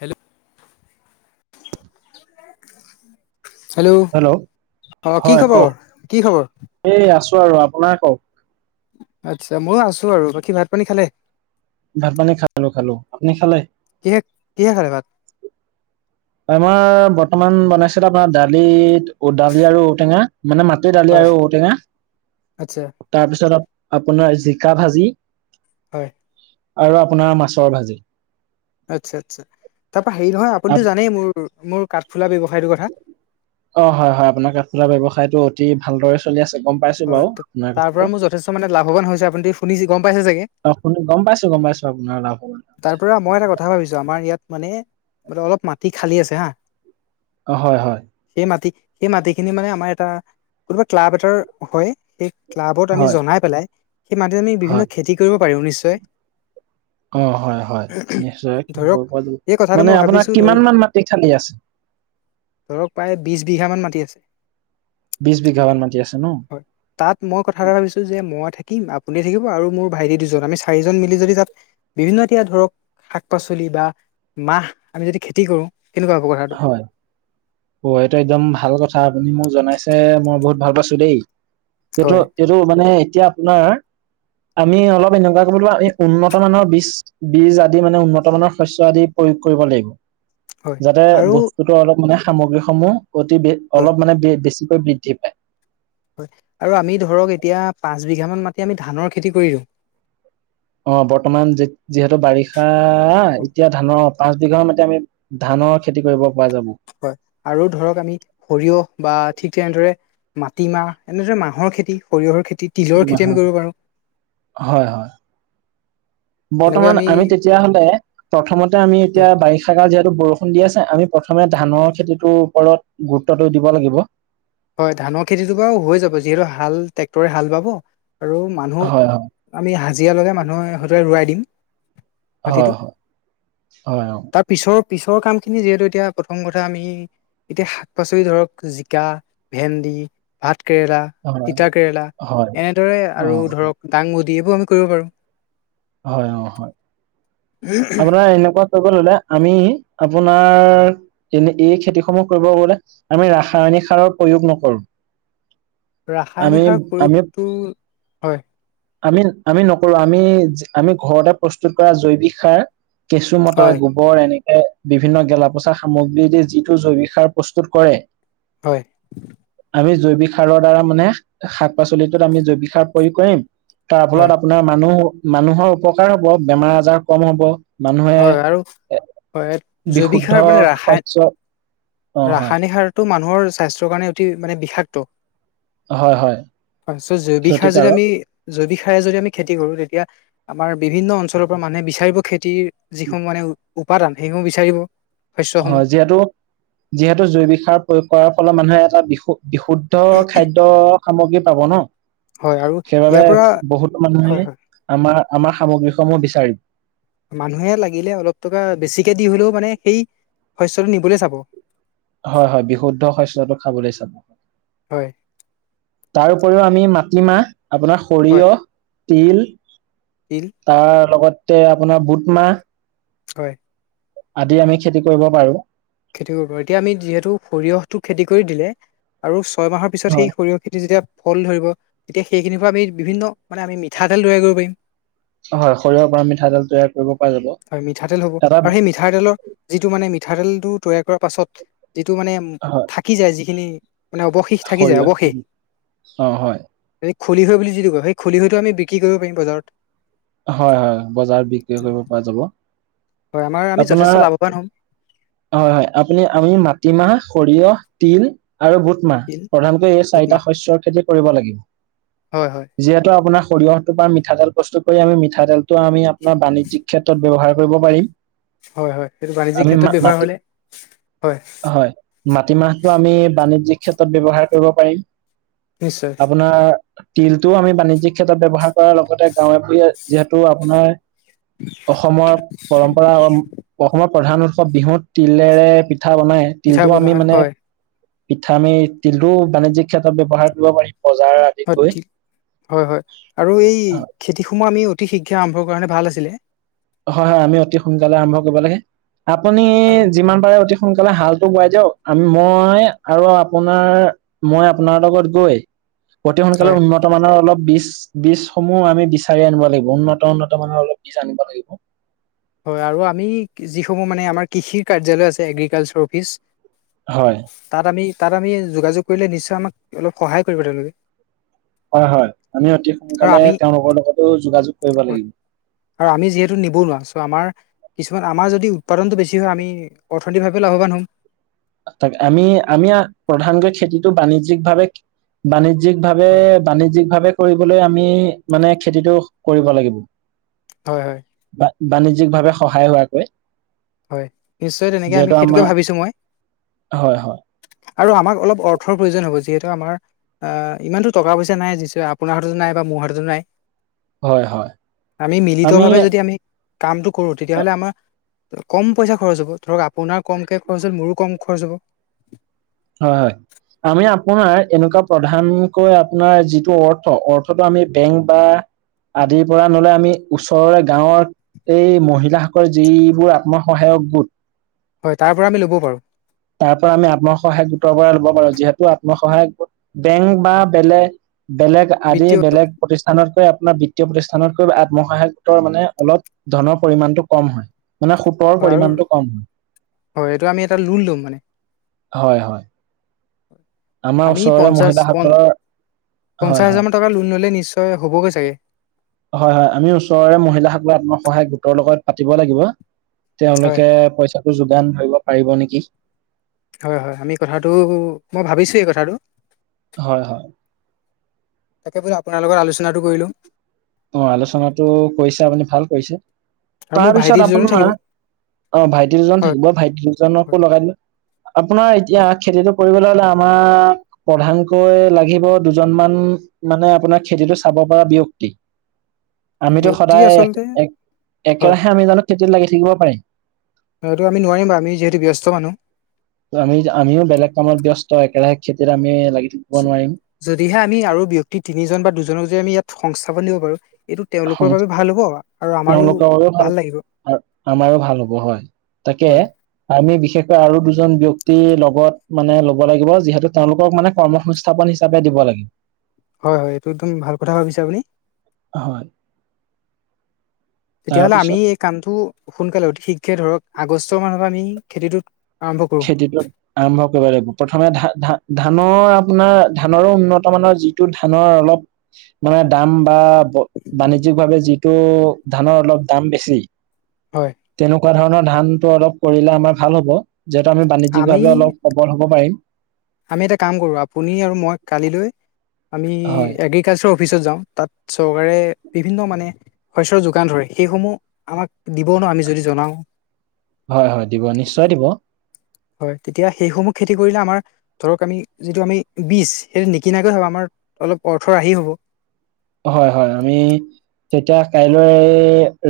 Hello, hello, অ, কি হয় খবৰ কওক কি খবৰ? এই আছো আৰু আপোনাৰ কওক। আচ্ছা, ময়ো আছো আৰু বাকী ভাত পানী খালে? ভাত পানী খালো-খালো। আপুনি খালে? কিহে কিহে খালে ভাত? আমাৰ বৰ্তমান বনাইছিলে। আপোনা দালিত দালি আৰু ঔটেঙা মানে মা [unintelligible] দালি হয় আৰু ঔ টেঙা আচ্ছা তাৰপিছত আপোনাৰ জিকা ভাজি। হয়। আৰু আপোনাৰ মাছৰ ভাজি। আচ্ছা-আচ্ছা, তাৰপা হেৰি নহয় আপুনিতো আপ- জানেই মোৰ মোৰ কাঠফুলা ব্যৱসায়টোৰ কথা? অ, হয়-হয়। আপোনাৰ কাঠফুলাৰ ব্যয়ৱসায়টো অতি ভালদৰে চলি আছে গম পাইছো হয় বাৰু আপোনাৰ তাৰ পৰা কথাটো মোৰ যথেষ্ট মানে লাভৱান হৈছে। আপুনিতো শুনি গম পাইছেই চাগে? অ', শুনি গম পাইছো গম পাইছো আপোনাৰ লাভৰ তাৰ পৰা মই এটা কথা ভাবিছো আমাৰ ইয়াত মানে অলপ মাটি খালী আছে হা। অ', হয়-হয়। সেই মাটি সেই মাটিখিনি মানে আমাৰ এটা কোনোবা ক্লাব এটাৰ হয়। সেই ক্লাবত আমি হয় জনাই পেলাই সেই মাটিত আমি বিভিন্ন হয় খেতি কৰিব পাৰিম নিশ্চয়। অ', হয়-হয় নিশ্চয়। ধৰক এই কথাটো মানে মই আপোনাৰ ভাবিছো ধৰ কিমান মান মাটি খালি আছে? ধৰক প্ৰায় বিছ বিঘামান মাটি আছে। বিছ বিঘামান মাটি আছে ন? হয়। তাত মই কথা এটা ভাবিছো যে, মই থাকিম আপুনি থাকিব আৰু মোৰ ভাইটি দুজন আমি চাৰিজন মিলি যদি তাত বিভিন্ন এতিয়া ধৰক শাক-পাচলি বা মাহ আমি যদি খেতি কৰো। কেনেকুৱা হব কথাটো? হয়। অ', এইটো একদম ভাল কথা আপুনি মোক জনাইছে মই বহুত ভাল পাইছো দেই। সেইটো হয় এইটো মানে এতিয়া আপোনাৰ আমি অলপ এনেকুৱা কৰিব লাগিব। আমি উন্নত মানৰ বীজ, বীজ আদি মানে উন্নত মানৰ শস্য আদি প্ৰয়োগ কৰিব লাগিব। হয় যাতে আৰু বস্তুতো অলপ মানে সামগ্ৰীসমূহ অতি বেছি, হয় অলপ মানে বেছিকৈ বৃদ্ধি পায়। হয়, আৰু আমি ধৰক এতিয়া পাঁচ বিঘামান মাতি আমি ধানৰ খেতি কৰি দিওঁ। অ', বৰ্তমান যিহেতু বাৰিষা এতিয়া ধানৰ পাঁচ বিঘা মাটি আমি ধানৰ খেতি কৰিব পৰা যাব। হয়, আৰু ধৰক আমি সৰিয়হ বা ঠিক তেনেদৰে মাটিমাহ এনেদৰে মাহৰ খেতি, সৰিয়হৰ খেতি তিলৰ খেতি আমি কৰিব পাৰো [unintelligible] হয়-হয়। বৰ্তমান আমি [unintelligible] তেতিয়াহলে প্ৰথমতে আমি হয় এতিয়া বাৰিষা কাল যিহেতু বৰষুণ দি আছে। আমি প্ৰথমে ধানৰ খেতিটোৰ ওপৰত গুৰুত্বটো দিব লাগিব। হয়। ধানৰ খেতিটো বাৰু হৈ যাব। যিহেতু হাল ট্ৰেক্টৰে হাল বাব আৰু হয় মানুহ আমি হাজিৰা লগাই মানুহৰ হতুৱাই ৰুৱাই দিম। হ, মাটিটো হ [unintelligible] তাৰ পিছৰ পিছৰ কামখিনি যিহেতু এতিয়া প্ৰথম কথা আমি এতিয়া শাক পাচলি ধৰক জিকা ভেন্দি, ভাত কেৰেলা, হয় তিতা কেৰেলা হয় এনেদৰে অ আৰু ধৰক দাংবদী এইবোৰ আমি কৰিব পাৰো। হয়। অ, হয়। আপোনাৰ এনেকুৱা [unintelligible] ৰুলে আমি, আপোনাৰ এনেই এই খেতিসমূহ কৰিব গ'লে, আমি ৰাসায়নিক সাৰৰ প্ৰয়োগ নকৰো। আমি ৰাসায়নিক সাৰ, আমি প্ৰয়োগটো, হয়। আমি, আমি নকৰো। আমি, আমি ঘৰতে প্ৰস্তুত কৰা জৈৱিক সাৰ কেঁচু মতা হয় গো গোবৰ, এনেকে বিভিন্ন গেলাপচা সামগ্ৰী দি যিটো জৈৱিক সাৰ প্ৰস্তুত কৰে। হয়। আমি জৈৱিক সাৰৰ দ্বাৰা মানে, শাক-পাচলিবোৰত আমি জৈৱিক সাৰ প্ৰয়োগ কৰিম। তাৰ হয় ফলত আপোনাৰ মানুহৰ উপকাৰ হ'ব, বেমাৰ-আজাৰ কম হ'ব। মানুহে, হয় আৰু হয় জৈৱিক সাৰ বিশুদ্ধ মানে ৰাসায়ন শস্য অ হয় ৰাসায়নিক সাৰটো, মানুহৰ স্বাস্থ্যৰ কাৰণে অতি মানে বিষাক্ত। হয় হয় হয়, জৈৱিক সাৰ যদি ক্ষতিকাৰক আমি জৈৱিক সাৰে যদি আমি খেতি কৰো, তেতিয়া আমাৰ বিভিন্ন অঞ্চলৰ পৰা মানুহে বিচাৰিব। খেতিৰ যিসমূহ মানে, উপাদান, সেইসমূহ বিচাৰিব। শস্যসমূহ যিহেতু, যিহেতু জৈৱিক সাৰ, প্ৰয়োগ কৰাৰ ফলত মানুহে এটা বিশু বিশুদ্ধ খাদ্য সামগ্ৰী পাব ন, হয় আৰু ইয়াৰ সেইবাবে পৰা বহুতো হয় মানুহে হয় আমাৰ, আমাৰ সামগ্ৰী সমূহ বিচাৰিব। মানুহে লাগিলে, অলপ টকা বেছিকে দি, হ'লেও মানে সেই শস্যটো নিবলৈ চাব। হয়, হয়, বিশুদ্ধ শস্যটো খাবলৈ চাব। হয়। তাৰ উপৰিও আমি মাটিমাহ, আপোনাৰ হয় সৰিয়হ, তিল তিল। তাৰ লগতে, আপোনাৰ, বুট মাহ। হয়। আদি আমি, খেতি কৰিব পাৰো। খেতি কৰিব পাৰো, এতিয়া আমি যিহেতু, সৰিয়হটো খেতি কৰি দিলে আৰু ছয় মাহৰ পিছত, সেই হয় সৰিয়হ খেতি যেতিয়া ফুল ধৰিব, তেতিয়া সেইখিনিৰ পৰা, আমি বিভিন্ন, মানে আমি মিঠাতেল তৈয়াৰ কৰিব পাৰিম। হয়, সৰিহৰ পৰা মিঠাতেল তৈয়াৰ কৰিব পৰা যাব, হয় মিঠাতেল হ'ব এটা আৰু সেই মিঠাতেলৰ, যিটো মানে মিঠাতেলটো তৈয়াৰ কৰা পাছত, যিটো মানে হয় থাক কি যায়, যিখিনি মানে অৱশেষ থাকি যায়, সৰিয়হ অৱশেষ। অ হয় খলিহৈ বুলি, যিটো কয়, সেই খলিহৈ আমি বিক্ৰী কৰিব পাৰিম বজাৰত। হয়, হয়, বজাৰত বিক্ৰী কৰিব পৰা যাব, হয় আমাৰ আমি যথেষ্ট আপোনাৰ লাভৱান হ'ম হয়, হয়, আপুনি, আমি মাটিমাহ, সৰিয়হ, তিল আৰু বোট। মাহ, তিল, প্ৰধানকৈ এই বুট চাৰিটা মাহ শস্যৰ খেতি কৰিব লাগিব। হয় হয় যিহেতু, আপোনাৰ সৰিয়হটো পৰা মিঠাতেল প্ৰস্তুত কৰি আমি, মিঠাতেলটো আমি আপোনাৰ, বাণিজ্যিক ক্ষেত্ৰত ব্যৱহাৰ কৰিব পাৰিম। হয়, হয়, সেইটো বাণিজ্যিক আমি ক্ষেত্ৰত মা ব্যৱহাৰ মাটি হ'লে, হয়। হয় মাটিমাহটো আমি, বাণিজ্যিক ক্ষেত্ৰত ব্যৱহাৰ কৰিব পাৰিম, নিশ্চয় আপোনাৰ। তিলটোও আমি, বাণিজ্যিক ক্ষেত্ৰত ব্যৱহাৰ কৰাৰ লগতে, গাঁৱে-ভুৱে যিহেতু আপোনাৰ অসমৰ পৰম্পৰা, অসমত প্ৰধান উৎসৱ বিহুত, তিলেৰে পিঠা বনাই, পিঠা তিলটো বনোৱা আমি হয় মানে হয় পিঠা, আমি তিলটোও বাণিজ্যিক ক্ষেত্ৰত ব্যৱহাৰ কৰিব পাৰিম, বজাৰ আদিত হয় গৈ ঠিক, হয়, হয়, আৰু এই খেতিসমূহ আমি, অতি শীঘ্ৰে আৰম্ভ কৰা হেঁতেন ভাল আছিলে। হয়, হয়, আমি অতি সোনকালে আৰম্ভ কৰিব লাগে, আপুনি, আৰু যিমান পাৰে অতি সোনকালে হালটো বোৱাই দিয়ক, মই আৰু আপোনাৰ মই আপোনাৰ লগত গৈ অতি সোনকালে হয় উন্নত উন্নত মানৰ বীজ বীজসমূহ আমি বিচাৰি আনিব লাগিব, উন্নত উন্নত মানৰ অলপ আনিব লাগিব। হয়, আৰু আমি যিসমূহ মানে আমাৰ কৃষিৰ কাৰ্যালয় আছে এগ্ৰিকালচাৰ অফিচ। হয়। তাত আমি, তাত আমি, যোগাযোগ কৰিলে নিশ্চয় আমাক অলপ সহায় কৰিব তেওঁলোকে। হয়, হয়, আমি অতি আৰু সোনকালে আমি তেওঁলোকৰ লগতো যোগাযোগ কৰিব হয়, লাগিব। আৰু আমি যিহেতু নিব নোৱাৰা চ' আমাৰ কিছুমান আমাৰ যদি উৎপাদনটো বেছি হয়, আমি অৰ্থনৈতিকভাৱে লাভৱান হ'ম। তাক আমি আমি প্ৰধানকৈ খেতিটো বাণিজ্যিক ভাৱে বাণিজ্যিক ভাৱে হয় বাণিজ্য়িক ভাৱে কৰিবলৈ আমি মানে খেতিটো কৰিব লাগিব। হয়, হয়। বা-বাণিজ্যিক ভাৱে সহায় হোৱাকৈ। হয়, নিশ্চয় তেনেকে আমি যিহেতু সেইটোকে আমাৰ ভাবিছো মই। হয়, হয়। আৰু আমাক অলপ অৰ্থৰ প্ৰয়োজন হ'ব আমাৰ ইমানটো টকা-পইচা নাই যি আপোনাৰ হাততো নাই, বা মোৰ হাততো নাই। হয়, হয়। আমি মিলিত ভাৱে যদি আমি কামটো কৰো, তেতিয়া হ'লে আমাৰ কম পইচা খৰচ হ'ব, ধৰক আপোনাৰ কমকে খৰচ হ'ল মোৰো কম খৰচ হ'ব। হয়, হয়। আমি আপোনাৰ এনেকুৱা প্ৰধানকৈ আপোনাৰ যিটো অৰ্থ, অৰ্থটো আমি বেংক বা আদিৰ পৰা নহ'লে আমি ওচৰৰে গাঁৱৰ এই মহিলাসকল যিবোৰ আত্মসহায়ক গোট। হয়, তাৰ পৰা আমি ল'ব পাৰোঁ। তাৰ পৰা আমি আত্মসহায়ক গোটৰ পৰা ল'ব পাৰো, যিহেতু আত্মসহায়ক গোট বেংক বা বেলেগ বেলেগ আদি বিত্তীয় বেলেগ প্ৰতিষ্ঠানতকৈ আপোনাৰ বিত্তীয় প্ৰতিষ্ঠানতকৈ আত্মসহায়ক গোটৰ মানে অলপ ধনৰ পৰিমানটো কম হয়, মানে সুতৰ হয় আৰু পৰিমাণটো কম হয়। হয়, এইটো আমি এটা লোন ল'ম মানে। হয়, হয়। আমাৰ আমি ওচৰৰে পঞ্চাশ মহিলাসকলৰ পঞ্চাশ হয় হয় হাজাৰ মান টকাৰ লোন ল'লে নিশ্চয় হ'বগৈ চাগে? হয়, হয়, আমি ওচৰৰে মহিলাসকলে আত্মসহায়ক গোটৰ লগত পাতিব লাগিব। হয় তেওঁলোকে পইচাটো যোগান ধৰিব পাৰিব নেকি? হয়, হয়, আমি কথাটো মই ভাবিছোঁ এই কথাটো। হয়, হয়। তাকে বোলে আপোনাৰ লগত আলোচনাটো কৰি লও। অ', আলোচনাতো কৰিছে আপুনি ভাল কৰিছে আৰু মোৰ ভাইটি তাৰপিছত দুজনো থাকিব আপোনাৰ অ', ভাইটি দুজন হয় থাকিব ভাইটি দুজনকো হয় লগাই দিলোঁ। আপোনাৰ এতিয়া হয় খেতিটো কৰিবলৈ হ'লে আমাৰ প্ৰধানকৈ লাগিব দুজনমান মানে আপোনাৰ খেতিটো চাব পৰা ব্যক্তি। আমিতো ব্যক্তি সদায় আচলতে হয় এক-একেৰাহে আমি জানো খেতিত লাগি থাকিব পাৰিম? এইটো আমি নোৱাৰিম বাৰু আমি যিহেতু ব্যস্ত মানুহ। আমি আমিও বেলেগ কামত ব্যস্ত একেৰাহে খেতিত আমি লাগি থাকিব য- নোৱাৰিম। যদিহে আমি আৰু ব্যক্তি তিনিজন বা দুজনক যদি আমি ইয়াত সংস্থাপন দিব পাৰো। এইটো হ তেওঁলোকৰ বাবে ভাল হ'ব আৰু আমাৰো তেওঁলোকৰো ভাল আৰু আমাৰো ভাল হব হয় তাকে হয় আমি বিশেষকৈ আৰু দুজন ব্যক্তি লগত মানে লব লাগিব যিহেতু তেওঁলোকক মানে কৰ্মসং স্থাপন হিচাপে দিব লাগে। হয় হয় এইটো একদম ভাল কথা ভাবিছে আপুনি হয় তেতিয়াহ'লে তাৰপিছত আমি কামটো সোনকালে অতি শীঘ্ৰে ধৰক আগষ্টৰ মানৰ পৰা আমি খেতিটোত আৰম্ভ কৰো খেতিটো আৰম্ভ কৰিব লাগিব প্ৰথমে ধা ধা ধানৰ আপোনাৰ ধানৰো উন্নত মানৰ যিটো ধানৰ অলপ মানে দাম বা বাণিজ্যিক ভাৱে যিটো ধানৰ অলপ দাম বেছি হয় তেনেকোৱা ধৰণৰ ধানটো অলপ কৰিলে আমাৰ ভাল হব যিহেতু আমি আমি বাণিজ্যিকভাৱে অলপ সফল হ'ব পাৰিম আমি এটা কাম কৰো আপুনি আৰু মই কালিলৈ আমি হয় এগ্ৰি কালচাৰ অফিচত যাও তাত চৰকাৰে বিভিন্ন মানে শস্যৰ যোগান ধৰে সেইসমূহ আমাক দিব ন আমি যদি জনাও হয় হয় দিব নিশ্চয় দিব হয় তেতিয়া সেইসমূহ খেতি কৰিলে আমাৰ ধৰক আমি যিটো আমি বীজ সেইটো নিকিনাকৈ হ'ব আমাৰ অলপ অৰ্থ ৰাহি হ'ব হয় হয় আমি তেতিয়া কাইলৈ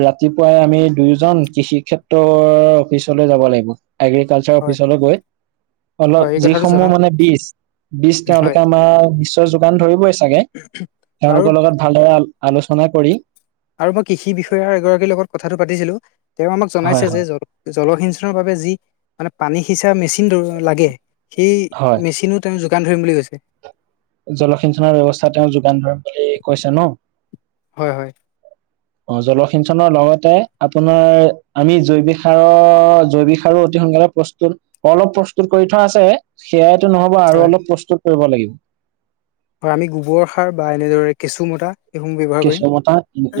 ৰাতিপুৱাই আমি দুয়োজন কৃষি ক্ষেত্ৰৰ অফিচলৈ যাব লাগিব এগ্ৰিকালচাৰ হয় অফিচলৈ গৈ অলপ হয় এই কথাটো যিসমূহ জনাম মানে বিজ বিজ হয় তেওঁলোকে আমাৰ বিজৰ যোগান ধৰিবই চাগে আৰু তেওঁলোকৰ লগত ভালদৰে আলোচনা কৰি আৰু মই কৃষি বিষয়া এগৰাকীৰ লগত কথাটো পাতিছিলো তেওঁ আমাক হয় জনাইছে যে হয় জলসিঞ্চনৰ বাবে যি মানে পানী সিঁচা মেচিন লাগে সেই হয় মেচিনত তেওঁ যোগান ধৰিম বুলি কৈছে। জলসিঞ্চনৰ ব্যৱস্থা তেওঁ যোগান ধৰিম বুলি কৈছে ন? হয়, হয় অ জলসিঞ্চনৰ লগতে আপোনাৰ আমি জৈৱিক সাৰৰ জৈৱিক সাৰো অতি সোনকালে প্ৰস্তুত অলপ প্ৰস্তুত কৰি থোৱা আছে, সেয়াইটো নহব আৰু হয় অলপ প্ৰস্তুত কৰিব লাগিব। আৰু আমি গোবৰ সাৰ বা এনেদৰে কেঁচু মতা কেঁচ মতা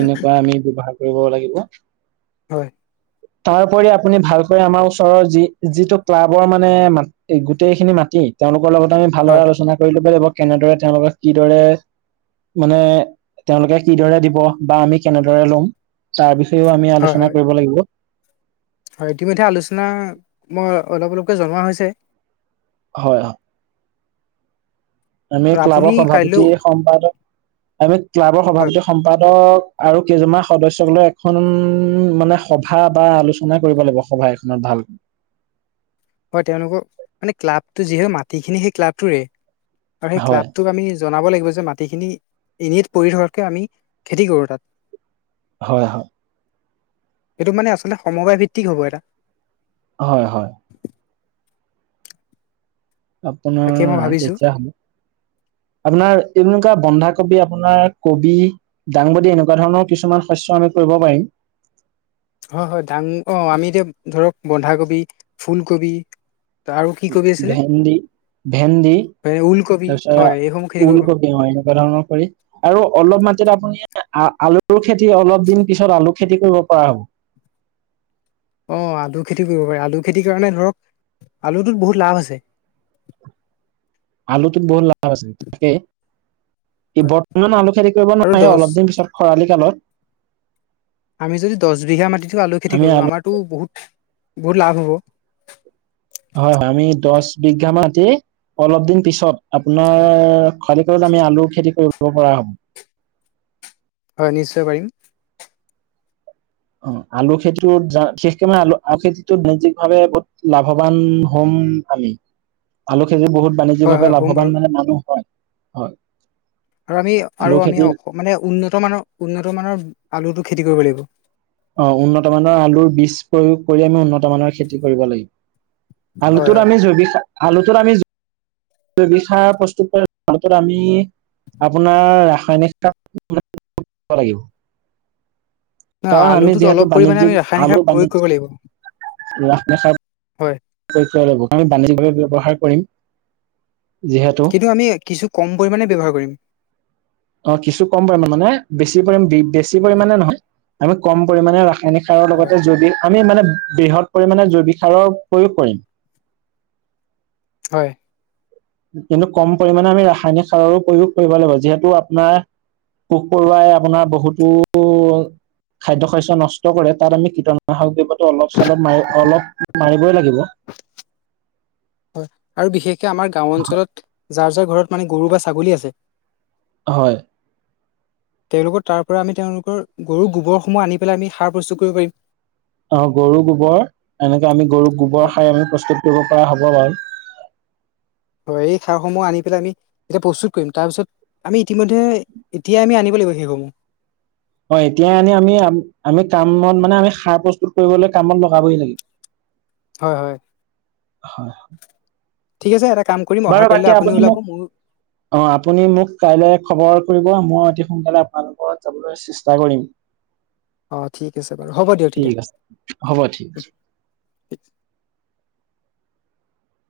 এনেকোৱা আমি ব্যৱহাৰ কৰিব লাগিব। হয় তাৰপৰি আপুনি ভালকৈ আমাৰ ওচৰৰ যি যিটো ক্লাবৰ মানে মা গোটেইখিনি মাটি তেওঁলোকৰ লগতে আমি ভালদৰে হয় আলোচনা কৰি লব লাগিব কেনেদৰে তেওঁলোকক কিদৰে মানে তেওঁলোকে কিদৰে দিব বা, আমি কেনেদৰে লম তাৰ বিষয়েও আমি হয় হয় আলোচনা কৰিব লাগিব। হয়, ইতিমধ্যে আলোচনা মই অলপ অলপকৈ জনোৱা হৈছে। হয়, হয় আমি আৰু আপুনি ক্লাবৰ কাইলৈও সভাপতি, সম্পাদক আমি ক্লাবৰ হয় সভাপতি, সম্পাদক আৰু কেইজনমান সদস্যক লৈ এখন মানে সভা বা আলোচনা কৰিব লাগিব সভা এখনত ভালকে। হয় তেওঁলোকৰ মানে ক্লাবটো যিহু মাটিখিনি সেই ক্লাবটোৰে আৰু সেই হয় ক্লাবটোক আমি জনাব লাগিব যে মাটিখিনি এনেই পৰি থকাতকে আমি খেতি কৰো তাত। হয়, হয়। সেইটো মানে আচলতে সমবায় ভিত্তিক হ'ব এটা। হয়, হয়। আপোনাৰ তাকে মই ভাবিছোঁ তেতিয়া হ'ব। আপোনাৰ এনেকুৱা বন্ধাকবি, আপোনাৰ কবি দাংবডী এনেকুৱা ধৰণৰ কিছুমান শস্য আমি কৰিব পাৰিম। হয়, হয়। দাং অ' আমি এতিয়া ধৰক বন্ধাকবি, ফুলকবি আৰু কি কবি আছিলে ভেন্দি ভেন্দি এ ওলকবি হয় এইসমূহ খেতি তাৰপিছত কৰিব পাৰোঁ ওলকবি অ' এনেকুৱা ধৰণৰ কৰি আৰু অলপ মাটিত আপুনি আলুৰ খেতি অলপ দিন পিছত আলু খেতি কৰিব পৰা হ'ব। অ' আলু খেতি কৰিব পাৰে। আলু খেতিৰ কাৰণে ধৰক আলুটোত বহুত লাভ আছে। আলুটোত বহুত লাভ আছে তাকেই বৰ্তমান আলু খেতি কৰিব আৰু নোৱাৰে, দহ অলপ দিন পিছত খৰালি কালত। আমি যদি দহ বিঘা মাটিটো আলু খেতি আমি কৰোঁ আলু আমাৰতো বহুত বহুত লাভ হ'ব। হয়, হয়। আমি দহ বিঘা মাটি অলপ দিন পিছত আপোনাৰ খালি কৰিলে আমি আলুৰ খেতি কৰিব পৰা হ'ব। হয় নিশ্চয় পাৰিম। অ' আলু বিশেষকৈ মানে আলু নৈতিক ভাৱে বহুত লাভৱান হ'ম আমি। আলু খেতি বহুত বাণিজ্যিক হয় ভাৱে হয় হ'ম বাৰু লাভৱান মানে মানুহ হয়। হয়। আৰু আমি আলু আৰু আমি খেতিৰ মানে উন্নত মানৰ উন্নত মানৰ আলুটো খেতি কৰিব লাগিব। অ' উন্নত মানৰ আলুৰ বীজ প্ৰয়োগ কৰি আমি উন্নত মানৰ খেতি কৰিব লাগিব। হয় আলুটোৰ হয় আমি জৈৱিক সা আলুটোৰ আমি জ জৈবিক সাৰ প্ৰস্তুত কৰি আলুটোট আমি আপোনাৰ ৰাসায়নিক সাৰ [unintelligible] ন কাৰণ আমি আলুটোত অলপ যিহেতু পৰিমাণে আমি বাণিজ্যিক ৰাসায়নিক সাৰ আলু প্ৰয়োগ কৰিব লাগিব বাণিজ্যিক কস নখ [unintelligible] হয় ল'ব আমি বাণিজ্যিকভাৱে ব্যৱসায় কৰিম যিহেতু। কিন্তু আমি কিছু কম পৰিমাণে ব্যৱহাৰ কৰিম। অ' কিছু কম পৰিমাণে মানে বেছি পৰিমাণ বেছি পৰিমণে নহয় আমি কম পৰিমণে ৰাসায়নিক সাৰ সাৰৰ হয় লগতে জৈৱিক আমি মানে বৃহৎ পৰিমাণে জৈৱিক সাৰৰ প্ৰয়োগ কৰিম। হয়। কিন্তু কম পৰিমাণে আমি ৰাসায়নিক সাৰৰো প্ৰয়োগ কৰিব লাগিব, যিহেতু আপোনাৰ পোক পৰুৱা আৰু আপোনাৰ বহুতো খাদ্য শস্য নষ্ট কৰে, তাত আমি কটনাশক দ্ৰৱ্য টো অলপ চলপ মাৰি অলপ মাৰিবই লাগিব। হয়। আৰু বিশেষকে আমাৰ গাঁও অঞ্চলত যাৰ যাৰ ঘৰত মানে গৰু বা ছাগলী আছে। হয়। তেওঁলোকৰ তাৰ পৰা আমি তেওঁলোকৰ গৰু গোবৰসমূহ আনি পেলাই আমি সাৰ প্ৰস্তুত কৰিব পাৰিম। অ' গৰু গোবৰ এনেকে আমি গৰু গোবৰ হয় সাৰ আমি প্ৰস্তুত কৰিব পৰা হ'ব বাৰু। হয়। এই সাৰসমুহ আনি পেলাই আমি এতিয়া প্ৰস্তুত কৰিম। তাৰপিছত আমি ইতিমধ্যে এতিয়া আমি আনিব লাগিব সেইসমুহ। হয়। এতিয়াই আনি আমি আমি কামত মানে আমি সাৰ প্ৰস্তুত কৰিবলৈ কামত লগাবহি লাগিব। হয়, হয়। হয়, হয়। ঠিক আছে এটা কাম কৰিম, অহা বাকী কালিলৈ আপুনি মোক ওলাব মইও অ' আপুনি মোক কাইলৈ খবৰ কৰিব, মই অতি সোনকালে আপোনালোকৰ ঘৰত যাবলৈ চেষ্টা কৰিম। [inaudible] আছে বাৰু হ'ব দিয়ক তেতিয়া হ'ব ঠিক আছে।